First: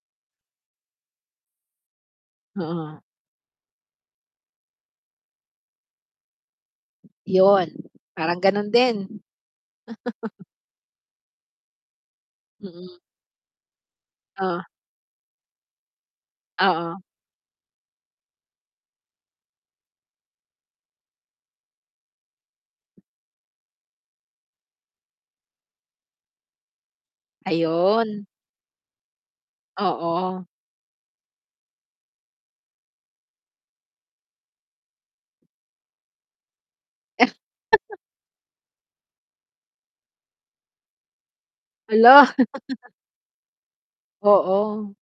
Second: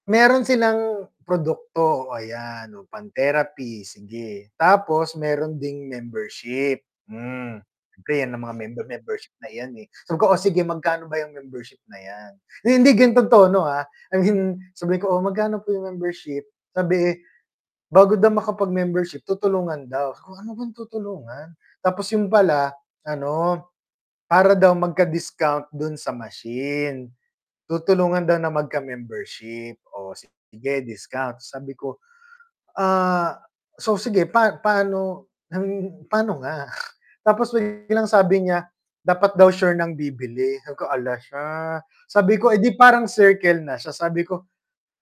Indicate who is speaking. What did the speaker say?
Speaker 1: Meron silang produkto, oh, ayan yung
Speaker 2: Mm.
Speaker 1: pang therapy, sige. Tapos mayro'n ding membership, hmm,
Speaker 2: 'Yun,
Speaker 1: siyempre yan
Speaker 2: parang
Speaker 1: ang mga
Speaker 2: gano'n
Speaker 1: member,
Speaker 2: din.
Speaker 1: membership na 'yan, eh, sabi ko, "Oh, sige magkano ba yang membership na yan?" Hindi,
Speaker 2: Mm.
Speaker 1: ganito yung tono, ah, I mean
Speaker 2: Ah.
Speaker 1: sabihin ko, "Oh, magkano po yung membership?"
Speaker 2: Oo.
Speaker 1: Sabi, bago daw makapag-membership tutulungan daw, sabi ko "Ano bang tutulungan?" Tapos 'yun pala ano, para daw magka-discount do'n sa machine. Tutulungan
Speaker 2: Ayun.
Speaker 1: daw na magka membership o
Speaker 2: Oo.
Speaker 1: sige discount sabi ko, "Ah, so sige pa paano paano nga?" Tapos biglang sabi niya, dapat daw sure ng bibili, sabi ko "Hala siya!"
Speaker 2: Hala.
Speaker 1: Sabi ko, "Eh, 'di parang circle na siya?" Sabi ko
Speaker 2: Oo.